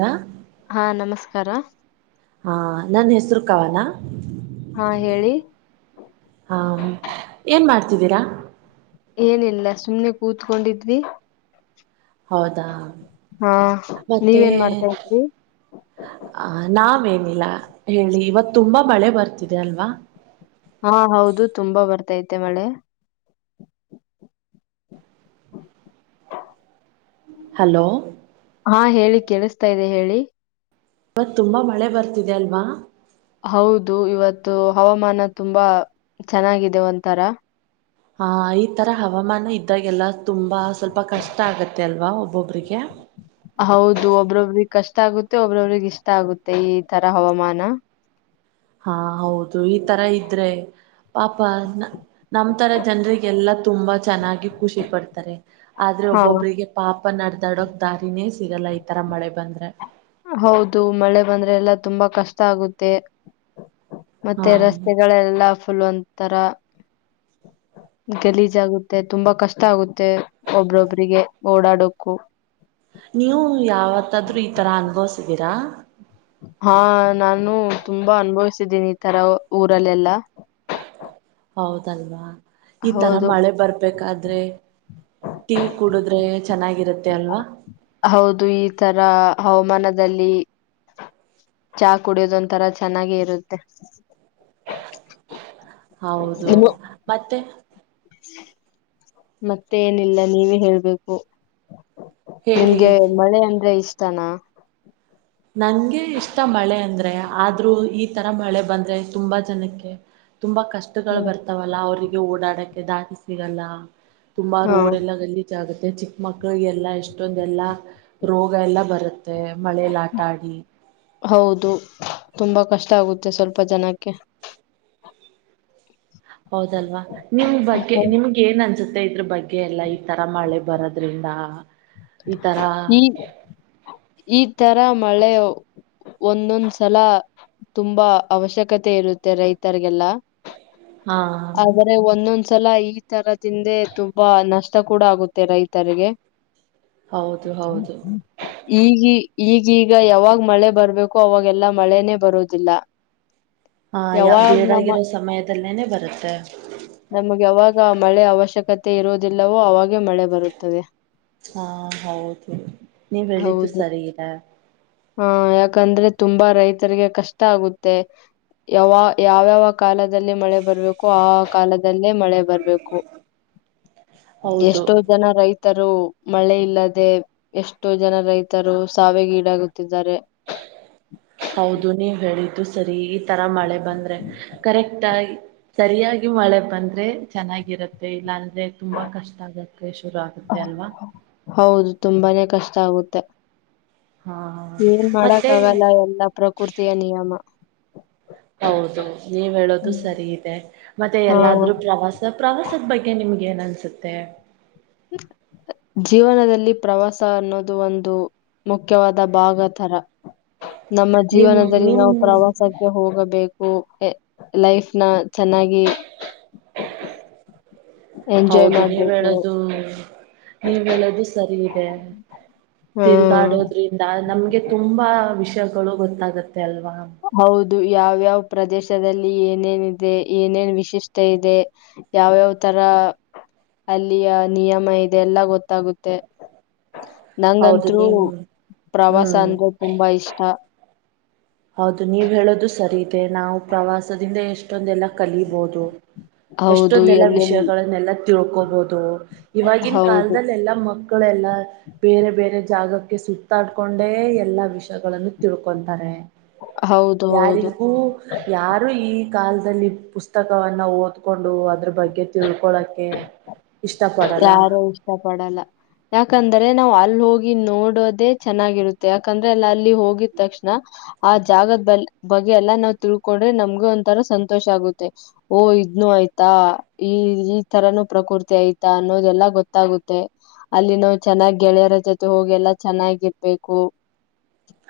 ಹಾ ಹಾ ನಮಸ್ತೆ ಕಾರ ಹಾ ನನ್ ಹೆಸರು ಕವಾನ ಹಾ ಹೇಳಿ. ಹಾ ಏನ್ ಮಾಡ್ತಿದ್ದೀರಾ ಏನಿಲ್ಲ ಸುಮ್ನೆ ಕೂತ್ಕೊಂಡಿದ್ವಿ ಹೌದಾ. ಹಾ ಮತ್ತೆ ನೀವೇನ್ ಮಾಡ್ತಾ ಇದ್ರಿ ಇಲ್ಲ ಹೇಳಿ ಇವತ್ ತುಂಬಾ ಮಳೆ ಬರ್ತಿದೆ ಅಲ್ವಾ. ಹಾ ಹೌದು ತುಂಬಾ ಬರ್ತದೆ ಬರ್ತೈತೆ ಮಳೆ ಹಲೋ. ಹಾ ಹೇಳಿ ಕೇಳಿಸತಾ ಇದೆ ಹೇಳಿ. ಮತ್ ತುಂಬಾ ಮಳೆ ಬರ್ತಿದೆ ಅಲ್ವಾ. ಹೌದು ಇವತ್ತು ಹವಾಮಾನ ತುಂಬಾ ಚೆನ್ನಾಗಿದೆ ಒಂತರಾ. ಹಾ ಈ ತರ ಹವಾಮಾನ ಇದ್ದಾಗೆಲ್ಲ ತುಂಬಾ ಸ್ವಲ್ಪ ಕಷ್ಟ ಆಗತ್ತೆ ಅಲ್ವಾ ಒಬ್ಬೊಬರಿಗೆ ಹೌದು ಒಬ್ರೊಬ್ರಿಗೆ ಕಷ್ಟ ಆಗುತ್ತೆ ಒಬ್ರೊಬ್ರಗ್ ಇಷ್ಟ ಆಗುತ್ತೆ ಈ ತರ ಹವಾಮಾನ ಹಾ ಹೌದು ಈ ತರ ಇದ್ರೆ ಪಾಪ ನಮ್ ತರ ಜನರಿಗೆಲ್ಲಾ ತುಂಬಾ ಚೆನ್ನಾಗಿ ಖುಷಿ ಪಡ್ತಾರೆ ಆದ್ರೆ ಹಾ ಒಬ್ಬೊಬ್ರರಿಗೆ ಪಾಪ ಪಾಪ ನಡ್ದಾಡಕ್ ದಾರಿನೇ ಸಿಗಲ್ಲ ಈತರ ಮಳೆ ಬಂದ್ರೆ ಹೌದು ಮಳೆ ಬಂದ್ರೆ ಎಲ್ಲಾ ತುಂಬಾ ಕಷ್ಟ ಆಗುತ್ತೆ. ಹಾ ಮತ್ತೆ ರಸ್ತೆಗಳೆಲ್ಲ ಫಲ ಒಂತರ ಗಲೀಜ ಆಗುತ್ತೆ ತುಂಬಾ ಕಷ್ಟ ಆಗುತ್ತೆ ಒಬ್ರೊಬ್ರರಿಗೆ ಓಡಾಡೋಕ್ಕು. ನೀವು ಯಾವತ್ತಾದ್ರೂ ತರ್ ಅಂಬೋವ್ಸ್ ಸಿಕಿರಾ ಹಾ ನಾನು ತುಂಬಾ ಅನ್ಭವಿಸಿದ್ದೀನಿ ಈ ತರ ಊರಲ್ಲೆಲ್ಲಾ ಹೌದಲ್ವಾ ಈ ತರ ಹೌದು ಮಳೆ ಬರ್ಬೇಕಾದ್ರೆ ಟೀ ಕುಡುದ್ರೆ ಚೆನ್ನಾಗಿರುತ್ತೆ ಅಲ್ವಾ ಹೌದು ಈ ತರ ಹವಾಮಾನದಲ್ಲಿ ಚಹ ಕುಡಿಯೋದೊಂತರ ಚೆನ್ನಾಗ ಇರುತ್ತೆ ಹೌದು ಇನ್ನು ಮತ್ತೆ [unintelligible] ಮತ್ತೆ ಏನಿಲ್ಲ ನೀವೇ ಹೇಳ್ಬೇಕು [unintelligible] ಹೇಳಿ ನಿಮ್ಗೆ ಮಳೆ ಅಂದ್ರೆ ಇಷ್ಟ ತನಾ ನನ್ಗೆ ಇಷ್ಟ ಮಳೆ ಅಂದ್ರೆ ಆದ್ರೂ ಈ ತರ ಮಳೆ ಬಂದ್ರೆ ತುಂಬಾ ಜನಕ್ಕೆ ತುಂಬಾ ಕಷ್ಟಗಳು ಹ್ಮ್ ಬರ್ತಾವಲ್ಲ ಅವ್ರಿ ಓಡಾಡಕ್ಕೆ ದಾರಿ ಸಿಗಲ್ಲ ತುಂಬಾ ಹಾ ರೋಡ್ ಎಲ್ಲಾ ಗಲ್ಲಿ ಇದಾಗುತ್ತೆ ಚಿಕ್ಕ ಮಕ್ಳಿಗೆಲ್ಲ ಎಷ್ಟೊಂದ ಎಲ್ಲಾ ರೋಗ ಎಲ್ಲಾ ಬರುತ್ತೆ ಮಳೆ [inaudible] ಹೌದು ತುಂಬಾ ಕಷ್ಟ ಗೊತ್ತಾಗುತ್ತೆ ಸ್ವಲ್ಪ ಜನಕ್ಕೆ [unintelligible] ಹೌದಲ್ವಾ ನಿಮ್ ಬಗ್ಗೆ ಹ. ನಿಮ್ಗೆ ಏನ್ ಅನ್ಸುತ್ತೆ ಇದ್ರ ಬಗ್ಗೆ ಎಲ್ಲಾ ಈ ತರ ಮಳೆ ಬರೋದ್ರಿಂದಾ... ಈತರಾ ಈ ಈ ತರ ಮಳೆ ಒಂದೊಂದ್ ಸಲ ತುಂಬಾ ಅವಶ್ಯಕತೆ ಇರುತ್ತೆ ರೈತರ್ರಿಗೆಲ್ಲ ಹಾ ಆದರೆ ಒಂದೊಂದು ಒಂದ್ಸಲ ಈ ತರದಿಂದೆ ತುಂಬಾ ನಷ್ಟ ಕೂಡ ಆಗುತ್ತೆ ರೈತರಿಗೆ ಹೌದು ಹೌದು [inaudible] ಈಗಿ ಈಗೀಗ ಯಾವಾಗ ಮಳೆ ಬರ್ಬೇಕೋ ಅವಾಗೆಲ್ಲಾ ಮಳೆನೆೇ ಬರೋದಿಲ್ಲ ಹಾ ಯ ಯಾವಾಗ್ ನಮ್ಮ ಬೇಡಾಗಿರೋ ಸಮಯದಲ್ಲೇನೇ ಬರುತ್ತೆ ನಮಗೆ ಯಾವಾಗ ಮಳೆ ಅವಶ್ಯಕತೆ ಇರುವುದಿಲ್ಲವೋ ಅವಾಗೆ ಮಳೆ ಬರುತ್ತದೆ. ಹಾ ಹೌದು ನೀವ್ ಹೇಳಿದ್ದು ಸರಿ ಇದೆ. ಹ ಯಾಕಂದ್ರೆ ತುಂಬಾ ರೈತರಿಗೆ ಕಷ್ಟ ಆಗುತ್ತೆ [inaudible] ಯಾವ್ಯಾವ ಕಾಲದಲ್ಲಿ ಮಳೆ ಬರ್ಬೇಕು ಆ ಕಾಲದಲ್ಲೇ ಮಳೆ ಬರ್ಬೇಕು ಹೌದು ಎಷ್ಟೋ ಜನ ರೈತ ತರೋ ಮಳೆ ಇಲ್ಲದೆ ಎಷ್ಟೋ ಜನ ರೈತರು ಸಾವಗೀಡಾಗುತ್ತಿದ್ದಾರೆ [unintelligible] ಹೌದು ನೀವ್ ಹೇಳಿದ್ದು ಸರಿ ಈ ತರ ಮಳೆ ಬಂದ್ರೆ ಕರೆಕ್ಟ್ ಆ ಸರಿಯಾಗಿ ಮಳೆ ಬಂದ್ರೆ ಚೆನ್ನಾಗಿರುತ್ತೆ ಇಲ್ಲ ಅಂದ್ ಅದೇ ತುಂಬ ಕಷ್ಟ ಆಗಕ್ಕೆ ಶುರು ಆಗುತ್ತೆ ಅಲ್ವಾ ಹೌದು ತುಂಬಾನೇ ಕಷ್ಟ ಆಗುತ್ತೆ ಹಾ ಏನ್ ಮಾಡಕ್ ಮತ್ತೆ ಆಗಲ್ಲ ಎಲ್ಲಾ ಪ್ರಕೃತಿಯ ನಿಯಮ ಹೌದು ನೀವ್ ಹೇಳೋದು ಹ್ಮ್. ಸರಿ ಇದೆ ಮತ್ತೆ ಹಾ ಎಲ್ಲಾದ್ರೂ ಪ್ರವಾಸ, ಪ್ರವಾಸದ ಬಗ್ಗೆ ನಿಮ್ಗೆ ಏನ್ ಅನ್ಸುತ್ತೆ.. ಜೀವನದಲ್ಲಿ ಪ್ರವಾಸ ಅನ್ನೋದು ಒಂದು ಮುಖ್ಯವಾದ ಭಾಗತರ. ನಮ್ಮ ನಿಮ್ ಜೀವನದಲ್ಲಿ ನಿಮ್ ನಾವು ಪ್ರವಾಸಕ್ಕೆ ಹೋಗಬೇಕು. ಓಕೆ.. ಲೈಫ್ನ ಚೆನ್ನಾಗಿ ಎಂಜಾಯ್ ಹೌದು ನೀವ್ ಮಾಡ್ಬೇಕು ಹೇಳದು.. ನೀವ್ ಹೇಳದು ಸರಿ ಇದೆ. ಹ್ಮ್ ತಿರುಗಾಡೋದ್ರಿಂದ ನಮ್ಗೆ ತುಂಬಾ ವಿಷಯ.. ಜಗಗಳು, ಗೊತ್ತಾಗುತ್ತೆ?.. ತ್ತೆ ಅಲ್ವಾ?.... ಆದು, ಯಾವ್ಯಾವ! ಪ್ರದೇಶದಲ್ಲಿ, ಏನೇನ, ಇದೆ. ಏನೇನ್ ವಿಶಿಷ್ಟ? ಇದೆ ಯಾವ್ಯಾವ ತರ ಅಲ್ಲಿಯ, ನಿಯಮ ಇದೆ ಎಲ್ಲ ಗೊತ್ತಾಗುತ್ತೆ.... ಹೌದು ನಂಗಂತರು, ನೀವ್ ಪ್ರವಾಸ? ಹ್ಮ್ ಅಂದ್ರೆ ತುಂಬಾ ಇಷ್ಟ... ಹೌದು ನೀವು ಹೇಳೋದು ಸರಿ ಇದೆ. ನಾವು ಪ್ರವಾಸದಿಂದ! ಎಷ್ಟೊಂದೆಲ್ಲ, ಕಲಬೋದು.... ಹೌದು ಎಷ್ಟೊಂದೆಲ್ಲ ಎಲ್ಲೆಲ್ ವಿಷಯಗಳನ್ನೆಲ್ಲ, ತಿಳ್ಕೋ... ಕೋ ಬಹುದು... ಇವಾಗಿನ, ಹೌದು ಕಾಲದದಲ್ಲಿ. ಎಲ್ಲಾ ಮಕ್ಕಳೆಲ್ಲ, ಬೇರೆ ಬೇರೆ, ಜಾಗಕ್ ಈಗೆ, ಸುತ್ತಾಡ್ಕೊಂಡೆ, ಎಲ್ಲಾ ವಿಷಯಗಳನ್ನು ತಿಳ್ಕೊಂತಾರೆ. ಹೌದು ಹೌದು ಯಾರಿಗೂ ಯಾರು, ಈ.. ಕಾಲದಲ್ಲಿ ಪುಸ್ತಕವನ್ನ ಓದ್ಕೊಂಡು ಅದ್ರು ಬಗ್ಗೆ, ತಿಳ್ಕೊಳಕೆ, ಇಷ್ಟ. ಪಡಲ್ಲ ಯಾರು, ಇಷ್ಟ ಪಡಲ್ಲ ಯಾಕಂದ್ರೆ ಅಂದರೆ, ನಾವ್ ಅಲ್ಲಿ ಹೋಗಿ ನೋಡೋದೆೇ ಚೆನ್ನಾಗಿರುತ್ತೆ ಯಾಕಂದ್ರೆ ಅಲ್ಲ ಅಲ್ಲಿ ಹೋಗಿದ ತಕ್ಷಣ, ಆ ಜಾಗದ ಬ ಬಗ್ಗೆ ಎಲ್ಲಾ ನಾವ್ ತಿಳ್ಕೊಂಡ್ರೆ ನಮ್ಗೆ ಒಂಥರ ಸಂತೋಷ, ಆಗುತ್ತೆ ಓ! ಇದ್ನು ಆಯ್ತಾ ಈ ಈ ತರನುೂ ಪ್ರಕೃತಿ ಆಯ್ತ. ಅನ್ನೋದೆಲ್ಲಾ ಗೊತ್ತಾಗುತ್ತೆ. ಅಲ್ಲಿ ನಾವು ಚೆನ್ನಾಗಿ, ಗೆಳೆಯರ ಜೊತೆ ಹೋಗಿ ಎಲ್ಲಾ ಚೆನ್ನಾಗಿರ್ಬೇಕು.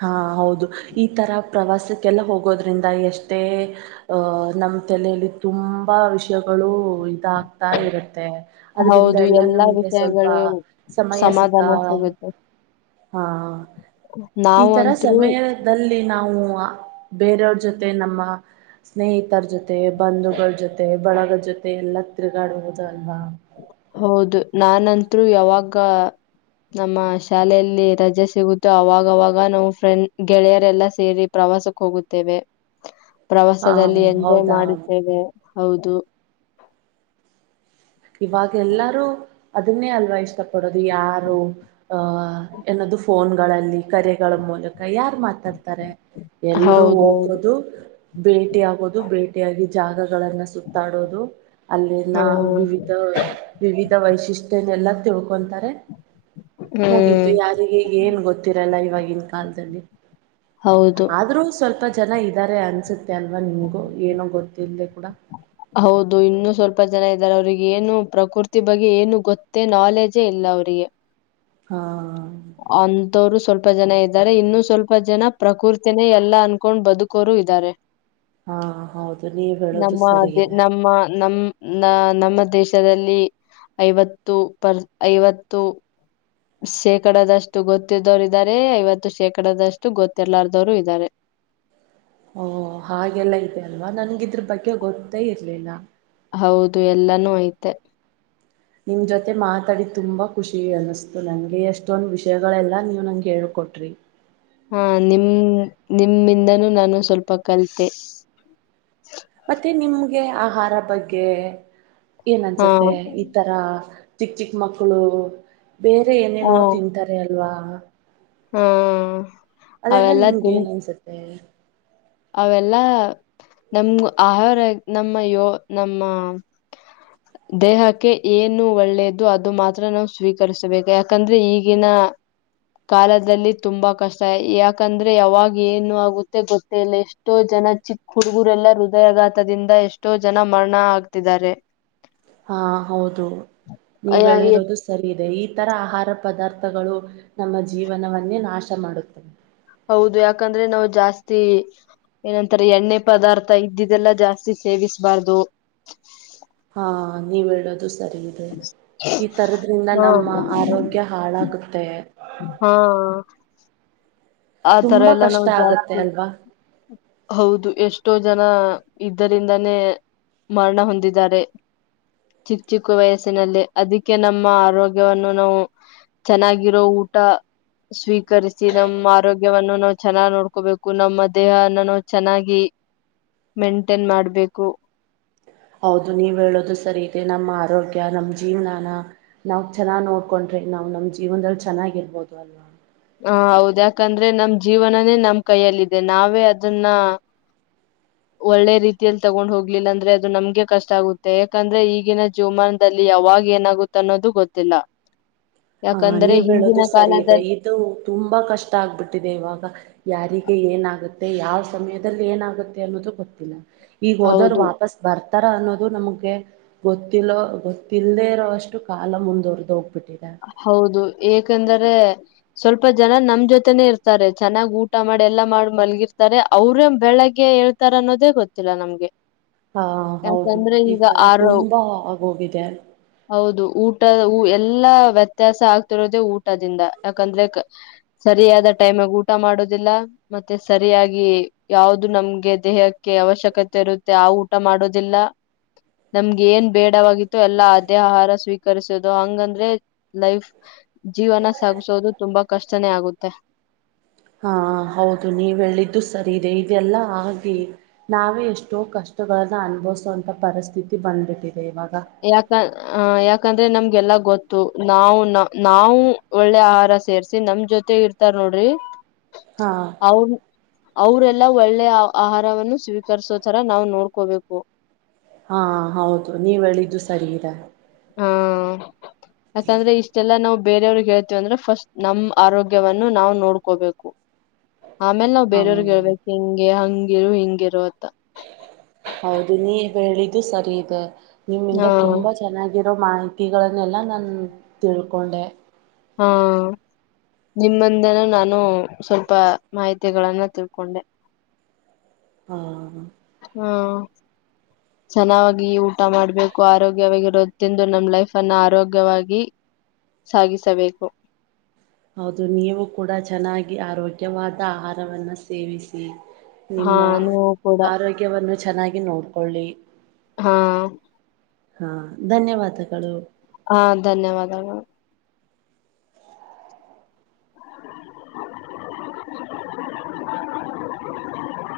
ಹಾ, ಹೌದು. ಈ, ತರ ಪ್ರವಾಸಕ್ಕೆಲ್ಲ ಹೋಗೋದ್ರಿಂದ ಎಷ್ಟೇ ಅ ನಮ್ಮ ತಲೆಯಲ್ಲಿ ತುಂಬಾ ವಿಷಯಗಳು. ಇದಾಗಗ್ತಾ, ಇರುತ್ತೆ. ಅದ್ರಂದ ಹೌದು ಎಲ್ಲಾ ನಮ್ಗೆ ಸ್ವಲ್ಪ ವಿಷಯಗಳು ಸಮಯ, ಸಿಕ್ಕ. ಸಮಾಧಾನ ಸಿಗುತ್ತೆ ಹಾ! ಈ, ತರ ನಾವಂತ್ರು ಸಮಯದಲ್ಲಿ. ನಾವು. ಬೇರೆಯವ್ರ, ಜೊತೆ, ನಮ್ಮ. ಸ್ನೇಹಿತರ ಜೊತೆ. ಜೊತೆ, ಬಂಧುಗಳ. ಜೊತೆ ಬಳಗದ ಜೊತೆ ಎಲ್ಲ ತಿರುಗಿ, ಆಡಬಹುದು, ಅಲ್ವಾ.. ಹೌದು! ನಾನಂತೂ? ಯಾವಾಗ ನಮ್ಮ ಶಾಲೆಯಲ್ಲಿ, ರಜೆ ಸಿಗುತ್ತೋ. ಅವಾಗವಾಗ ನಾವು ಫ್ರೆಂಡ್ ಗೆಳೆಯರೆಲ್ಲ, ಸೇರಿ ಪ್ರವಾಸಕ್ ಹೋಗುತ್ತೇವೆ. ಹ ಪ್ರವಾಸದಲ್ಲಿ, ಎಂಜಾಯ್, ! ಹೌದಾ ಮಾಡುತ್ತೇವೆ.. ಹೌದು. ಇವಾಗ, ಎಲ್ಲಾರೂ. ಅದನ್ನೇ, ಅಲ್ವಾ ಇಷ್ಟಪಡೋದು! ಯಾರು ಅಹ ಅದು, ಏನದು ಫೋನ್ಗಳಲ್ಲಿ, ಕರೆಗಳ ಮೂಲಕ.. ಯಾರು, ಮಾತಾಡ್ತಾರೆ? ಎಲ್ರೂ ಹೌದೌದು ಹೋಗೋದು. [inaudible] ಭೇಟಿಿಯಗೋದು, ಭೇಟಿಯಾಗಿ, ಜಾಗಗಳನ್ನ ಸುತ್ತಾಡೋದು? ಅಲ್ಲಿ, ಹ ನ ಬೀ ವಿವಿಧ, ವೈಶಿಷ್ಟ್ಯನೆಲ್ಲ?.. [inaudible] ಹ.. [inaudible] ಆತಾರೆ, ಮುಗಿತು ಹ್ಮ್ ಯಾರಿಗೆ ಏನ್ ಗೊತ್ತಿರಲ್ಲ, [inaudible] ಇವಾಗ?.. ಇನ್ ಕಾಲ್ತಲ್ಲಿ. ಹೌದು ಆದ್ರೂ ಸ್ವಲ್ಪ ಚೆನ್ನ ಇದ್ದಾರೆ ಅನ್ಸುತ್ತ್ ಅಲ್ವಾ ನಿಮ್ಗೂ ಏನೋ ಗೊತ್ತ ಇಲ್ಲೆ ಹೌದು ಇನ್ನು ಸ್ವಲ್ಪ ಸ್ವಲ್ಪ ಜನ ಇದಾರೆ ಅವ್ರಿಗೆ ಏನು ಪ್ರಕೃತಿ ಬಗ್ಗೆ ಏನು ಗೊತ್ತೇ ನಾಲೆಜೇ ಇಲ್ಲ ಅವ್ರಿಗೆ ಹಾ ಸ್ವಲ್ಪ ಜನ ಇದ್ದಾರೆ ಇನ್ನುೂ ಸ್ವಲ್ಪ ಜನ ಪ್ರಕೃತಿನೇ ಎಲ್ಲಾ ಅನ್ಕೊಂಡ್ ಬದುಕೋರು ಇದ್ದಾರೆ ಹಾ ಹೌದು ನೀವ್ ಹೇಳೋದು ನಮ್ಮ ಸರಿ ದೇ ಇದೆ ನಮ್ಮ ನಮ್ ನ ನಮ್ಮ ದೇಶದಲ್ಲಿ ಐವತ್ತು ಪರ್ ಐವತ್ತು ಸೆ ಶೇಕಡದಷ್ಟು ಗೊತ್ತಿದವರು ಇದಾರೆ ಐವತ್ತು ಶೇಕಡದಷ್ಟು ಗೊತ್ತಿರ್ಲಾರದವರು ಇದ್ದಾರೆ ಓ ಹಾಗೆಲ್ಲ ಇದೆ ಅಲ್ವಾ ನನ್ಗಿದ್ರ ಬಗ್ಗೆ ಗೊತ್ತೇ ಇರ್ಲಿಲ್ಲ ಹೌದು ಎಲ್ಲಾನೂ ಐತೆ ನಿಮ್ ಜೊತೆ ಮಾತಾಡಿ ತುಂಬಾ ಖುಷಿ ಅನ್ನಿಸಿತು ನಂಗೆ ಎಷ್ಟೊಂದ ವಿಷಯಗಳೆಲ್ಲಾ ನೀವ್ ನಂಗೆ ಹೇಳ್ಕೊಟ್ರಿ ಹಾ ನಿಮ್ ನಿಮ್ಮಿಂದನೂ ನಾನು ಸ್ವಲ್ಪ ಕಲ್ತೆ ಗೆ ಆಹಾರ ಬಗ್ಗೆ ಏನ್ ಹಾ ಅನ್ಸುತ್ತೆ ಈ ತರ ಚಿಕ್ ಚಿಕ್ ಮಕ್ಕಳು ಬೇರೆ ಏನೇನೋ ತಿಂತಾರೆ ಅಲ್ವಾ ಹ್ಮ ಅದೆಲ್ಲ ನಿಮ್ಗೆ ಏನ್ ಅನ್ಸುತ್ತೆ ಅವೆಲ್ಲ ನಮ್ ಆಹಾರ ನಮ್ಮ ಯೋ ನಮ್ಮ ದೇಹಕ್ಕೆ ಏನು ಒಳ್ಳೆಯದು ಅದು ಮಾತ್ರ ನಾವು ಸ್ವೀಕರಿಸಬೇಕು ಯಾಕಂದ್ರೆ ಈಗಿನ ಕಾಲದಲ್ಲಿ ತುಂಬಾ ಕಷ್ಟ ಯಾಕಂದ್ರೆ ಯಾವಾಗ ಏನು ಆಗುತ್ತೆ ಗೊತ್ತ ಮತ್ತಲ್ಲ ಎಷ್ಟೋ ಜನ ಚಿಕ್ ಹುಡುಗುರೆಲ್ಲಾ ಹೃದಯಾಘಾತದಿಂದ ಎಷ್ಟೋ ಜನ ಮರಣ ಆಗ್ತಿದ್ದಾರೆ ಹಾ ಹೌದು ನೀವು ಯಾ- ಎ- ಹೇಳಿರದು ಸರಿ ಇದೆ ಈ ತರ ಆಹಾರ ಪದಾರ್ಥಗಳು ನಮ್ಮ ಜೀವನವನ್ನೇ ನಾಶ ಮಾಡುತ್ತವೆ ಹೌದು ಯಾಕಂದ್ರೆ ನಾವು ಜಾಸ್ತಿ ಏನಂತಾರೆ ಎಣ್ಣೆ ಪದಾರ್ಥ ಇದ್ದಿದೆಲ್ಲಾ ಜಾಸ್ತಿ ಸೇವಿಸ್ಬಾರ್ದು ಹಾ ನೀವ ಹೇಳೋದು ಸ ಸರಿ ಇದೆ ಈ ತರದ್ರಿಂದ ಹಾ ನಮ್ಮ ಆರೋಗ್ಯ ಹಾಳಾಗುತ್ತೆ ಹಾ ಆ ತರ ತುಂಬಾ ಎಲ್ಲ ಕಷ್ಟ ನಾವು ಆಗತ್ತೆ ಜಾಸ್ತಿ ಅಲ್ವಾ ಹೌದು ಎಸ್ಟ್ ಎಷ್ಟೋ ಜನ ಇದ್ದರಿಂದಾನೇ ಮರಣ ಹೊಂದಿದ್ದಾರೆ ಚಿಕ್ಕ ಚಿಕ್ಕ ವಯಸ್ಸಿನಲ್ಲಿ ಅದಕ್ಕೆ ನಮ್ಮ ಆರೋಗ್ಯವನ್ನು ನಾವು ಚೆನ್ನಾಗಿರೋ ಊಟ ಸ್ವೀಕರಿಸಿ ನಮ್ಮ ಆರೋಗ್ಯವನ್ನು ನಾವ್ ಚೆನ್ನಾಗ್ ನೋಡ್ಕೋಬೇಕು ನಮ್ಮ ದೇಹನ್ನ ನಾವು ಚೆನ್ನಾಗಿ ಮೇಂಟೈನ್ ಮಾಡ್ಬೇಕು ಹೌದು ನೀವ್ ಹೇಳೋದು ಸರಿ ಇದೆ ನಮ್ಮ ಆರೋಗ್ಯ ನಮ್ ಜೀವ್ನಾನ ನಾವ್ ಚೆನ್ನಾಗ್ ನೋಡ್ಕೊಂಡ್ರಿ ನಾವ್ ನಮ್ ಜೀವನದಲ್ಲಿ ಚೆನ್ನಾಗಿರ್ಬೋದು ಅಲ್ವಾ ಹ ಹೌದ ಯಾಕಂದ್ರೆ ನಮ್ ಜೀವನನೇ ನಮ್ ಕೈಯಲ್ಲಿದೆ ನಾವೇ ಅದನ್ನ ಒಳ್ಳೆ ರೀತಿಯಲ್ಲಿ ತಗೊಂಡ್ ಹೋಗ್ಲಿಲ್ಲ ಅಂದ್ರೆ ಅದು ನಮ್ಗೆ ಕಷ್ಟ ಆಗುತ್ತೆ ಯಾಕಂದ್ರೆ ಈಗಿನ ಜೀವಮನದಲ್ಲಿ ಯಾವಾಗ ಏನಾಗುತ್ತ ಅನ್ನೋದು ಗೊತ್ತಿಲ್ಲ ಹ ಯಾಕಂದ್ರೆ ನೀವ ಹೇಳೋದು ಹಿಂದಿನ ಸರಿ ಇದೆ ಕಾಲದಲ್ಲಿ ಇದು ತುಂಬಾ ಕಷ್ಟ ಆಗ್ಬಿಟ್ಟಿದೆ ಇವಾಗ ಯಾರಿಗೆ ಏನಾಗುತ್ತೆ ಅದೆ ಯಾವ ಸಮಯದಲ್ಲಿ ಏನಾಗುತ್ತೆ ಅನ್ನೋದು ಗೊತ್ತಿಲ್ಲ ಈಗ ಹೋದೋರು ಹೌದು ವಾಪಸ್ ಬರ್ತ ತರ ಅನ್ನೋದು ನಮಗೆ ಗೊತ್ತಿಲ್ಲೋ ಗೊತ್ತಿಲ್ಲದೇ ಇರೋಷ್ಟು ಕಾಲ ಮುಂದುವರ್ದು ಹೋಗ್ಬಿಟ್ಟಿದೆ ಹೌದು ಏಕಂದ್ರೆ ಸ್ವಲ್ಪ ಜನ ನಮ್ ಜೊತೆನೆೇ ಇರ್ತಾರೆ ಚೆನ್ನಾಗ್ ಊಟ ಮಾಡಿ ಎಲ್ಲಾ ಮಾಡಿ ಮಲ್ಗಿರ್ತಾರೆ ಅವ್ರೇ ಬೆಳಗ್ಗೆ ಹೇಳ್ತಾರ ಅನ್ನೋದೇ ಗೊತ್ತಿಲ್ಲ ನಮ್ಗೆ ಹಾ ಹೌದು ಯಾಕಂದ್ರೆ ಈ ಈಗ ತರ ಆರೋ ತುಂಬಾ ಆಗೋಗಿದೆ ಹ ಎಲ್ಲಾ ವ್ಯತ್ಯಾಸ ಆಗ್ತಿರೋದೇ ಊಟದಿಂದ ಯಾಕಂದ್ರೆ ಸರಿಯಾದ ಟೈಮ್ ಆಗ ಊಟ ಮಾಡೋದಿಲ್ಲ ಮತ್ತೆ ಸರಿಯಾಗಿ ಯಾವ್ದ ನಮ್ಗೆ ದೇಹಕ್ಕೆ ಅವಶ್ಯಕತೆ ಇರುತ್ತೆ ಆ ಊಟ ಮಾಡೋದಿಲ್ಲ ನಮ್ಗೆ ಏನ್ ಬೇಡವಾಗಿ ಎಲ್ಲ ಆದ್ಯ ಆಹಾರ ಸ್ವೀ ಕಸೋುದು ಹಂಗಂದ್ರೆ ಲೈಫ್ ಜೀವನ ಸಾಗಿಸುವೋುದು ತುಂಬಾ ಕಷ್ಟನೇ ಆಗುತ್ತೆ ಹಾ ಹೌದು ನೀವ ಹೇಳಿದ್ದು ಸರಿ ಇದೆ ಇದೆಲ್ಲಾ ಆಗಿ ನಾವೇ ಎಷ್ಟೋ ಕಷ್ಟಗಳನ್ನ ಅನ್ಭವಸಂತ ಪರಿಸ್ಥಿತಿ ಬಂದ್ಬಿಟ್ಟ ಯಾಕ ಯಾಕ ಆದ್ರೆ ನಮ್ಗೆಲ್ಲಾ ಗೊತ್ತು ನಾವವು ನ ನಾವವು ಒಳ್ಳೆ ಆಹಾರ ಸೇರ್ಸಿ ನಮ ಜೊತೆ ಇರ್ತಾರ ನೋಡ್ರಿ ಹಾ ಹೌದು ಅವರೆಲ್ಲ ಒಳ್ಳೆಯ ಆಹಾರವನ್ನು ಸ್ವೀಕರಿಸೋತರ ನಾವು ನೋಡ್ಕೋಬೇಕು ಹಾ ಹೌದು ನೀವ ಹೇಳಿದ್ದು ಸರಿ ಇದೇ ಹ್ಮ ಅಕಂದ್ರೆ ಇಷ್ಟೆಲ್ಲಾ ನಾವು ಬೇರೆಯವ್ರಿಗೆ ಹೇಳ್ತೇವಿ ಅಂದ್ರೆ ಫಸ್ಟ್ ನಮ್ ಆರೋಗ್ಯವನ್ನು ನಾವವು ನೋಡ್ಕೋಬೇಕು ಆಮೇಲೆ ನಾವ್ ಹ ಬೇರೆಯವರ್ಗ್ ಹೇಳ್ಬೇಕು ಹೆಿಂಗೆ ಹ ಹಂಗಿರು ಹಿಂಗಿರುವಂತ ಹೌದು ನೀವು ಹೇಳಿದ್ದು ಸರಿ ಇದೆ ನಿಮ್ಮಿಂದ ಹಾ ತುಂಬಾ ಚೆನ್ನಾಗಿರೋ ಮಾಹಿತಿ ಕಿಗಳನ್ನೆಲ್ಲಾ ನಾನು ತಿಳ್ಕೊಂಡೆ ಹಾ ನಿಮ್ಮಂದನ ನಾನು ಸ್ವಲ್ಪ ಮಾಹಿತಿಗಳನ್ನ ತಿಳ್ಕೊಂಡೆ ಹಾ ಹಾ ಚೆನ್ನಾಗಿ ಈ ಊಟ ಮಾಡ್ಬೇಕು ಆರೋಗ್ಯವಾಗಿರುತ್ತೆಂದು ನಮ್ಮ ಲೈಫ್ ಅನ್ನು ಆರೋಗ್ಯವಾಗಿ ಸಾಗಿಸಬೇಕು ಹೌದು ನೀವು ಕೂಡ ಚೆನ್ನಾಗಿ ಆರೋಗ್ಯವಾದ ಆಹಾರವನ್ನ ಸೇವಿಸಿ ಹಾ ನಿಮ್ಮ ನೀವು ಕೂಡ ಆರೋಗ್ಯವನ್ನು ಚೆನ್ನಾಗಿ ನೋಡ್ಕೊಳ್ಳಿ ಹಾ ಹಾ ಧನ್ಯವಾದಗಳು ಹಾ ಧನ್ಯವಾದಗಳು [inaudible]